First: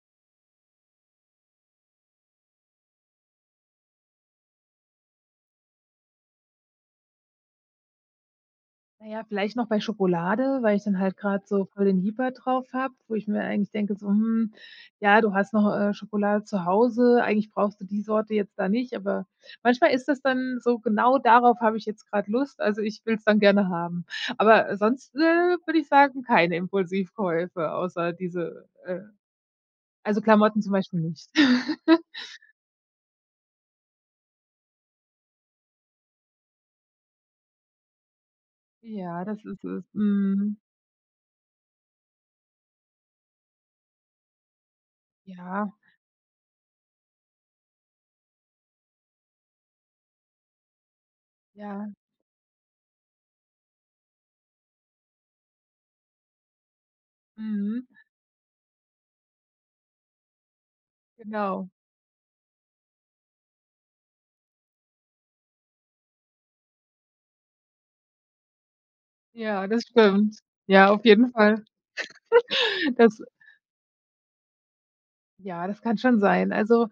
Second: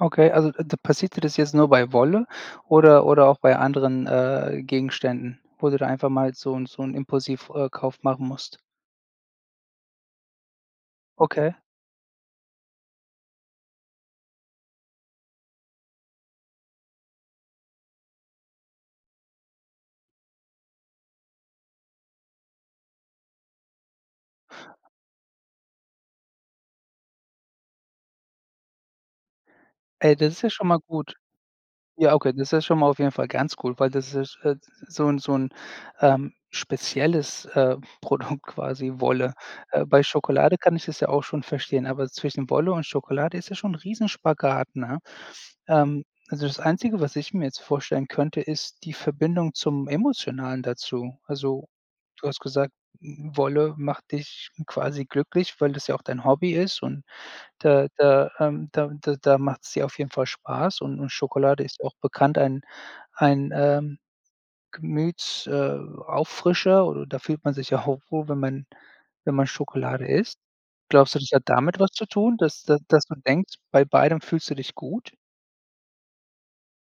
Okay, also d passiert dir das jetzt nur bei Wolle oder oder auch bei anderen, äh, Gegenständen, wo du da einfach mal so 'n so 'n Impulsiv äh, Kauf machen musst. Na ja, vielleicht noch bei Schokolade, weil ich dann halt gerade Okay. so voll den Jieper drauf habe, wo ich mir eigentlich denke, so: „Hm, ja, du hast noch, äh, Schokolade zu Hause, eigentlich brauchst du die Sorte jetzt da nicht“, aber manchmal ist das dann so: Genau darauf habe ich jetzt gerade Lust, also ich will's dann gerne haben. Aber sonst, äh, würde ich sagen, keine Impulsivkäufe außer diese äh, Äh, also, das ist ja Klamotten schon zum mal Beispiel gut. nicht. Ja, okay, das ist schon mal auf jeden Fall ganz gut, weil das [unintelligible] so 'n so 'n, ähm, spezielles, äh, Produkt quasi, Ja, Wolle. das ist es. Äh, bei Schokolade Mhm. kann ich es ja auch schon verstehen, aber zwischen Wolle und Schokolade ist es schon ein Riesen-Spagat, ne? Ja. Ähm, also, das Einzige, was ich mir jetzt vorstellen könnte, ist die Verbindung zum Emotionalen dazu. Also, Ja. du hast gesagt, W Wolle macht dich quasi glücklich, weil das ja auch dein Hobby ist und Mhm. da da, ähm da da da macht's dir auf jeden Fall Spaß und und Schokolade Genau. ist auch bekannt, ein ein, ähm, Gemüts äh, Auffrischer, oder da fühlt man sich ja auch wohl, wenn man wenn man Ja, das Schokolade stimmt. isst. Ja, auf Glaubst du, das jeden hat Fall. damit was zu tun, dass da dass du Das denkst, bei beidem fühlst du dich gut? Ja, das kann schon sein. Also,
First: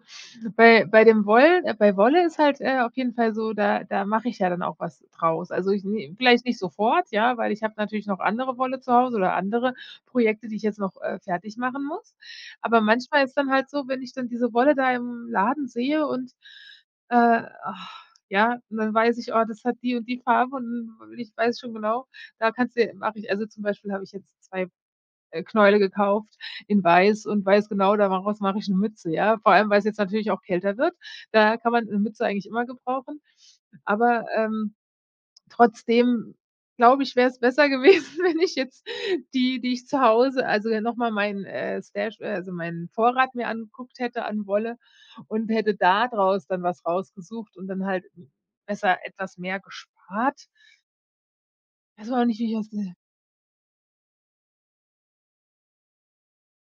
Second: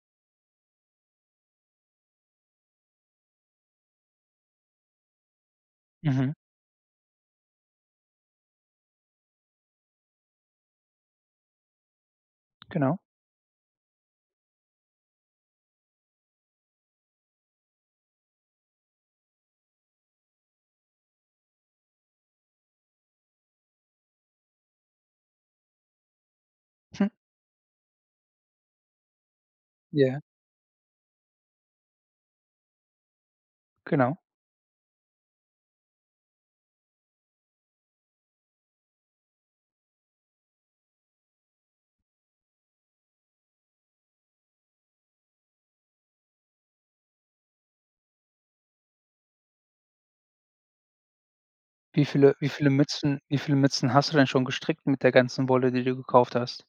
bei bei dem Wollen bei Wolle ist halt, äh, auf jeden Fall so, da da mache ich ja dann auch was draus. Also, ich nähe Mhm. vielleicht nicht sofort, ja, weil ich habe natürlich noch andere Wolle zu Hause oder andere Projekte, die ich jetzt noch, äh, fertig machen muss. Aber Genau. manchmal ist es dann halt so, wenn ich dann diese Wolle da im Laden sehe und, äh, ja, dann weiß ich: Oh, das hat die und die Farbe und ich weiß schon genau: Da kannst du mache ich also, zum Beispiel, habe ich jetzt 2, äh, Knäule gekauft in weiß und weiß genau, da mach raus mache ich 'ne Mütze, ja? Vor allem, weil es jetzt Ja. natürlich auch kälter wird, da kann man 'ne Mütze eigentlich immer gebrauchen. Genau. Aber, ähm, trotzdem, glaube ich, wäre es besser gewesen, wenn ich jetzt die, die ich zu Hause also, ja, noch mal meinen, äh, Stash äh, also meinen Vorrat mir angeguckt hätte, an Wolle und hätte da draus dann was rausgesucht und dann halt besser etwas mehr gespart. Wie Weiß auch viele nicht, wie wie ich auf viele diese Mützen wie viele Mützen hast du denn schon gestrickt mit der ganzen Wolle, die du gekauft hast?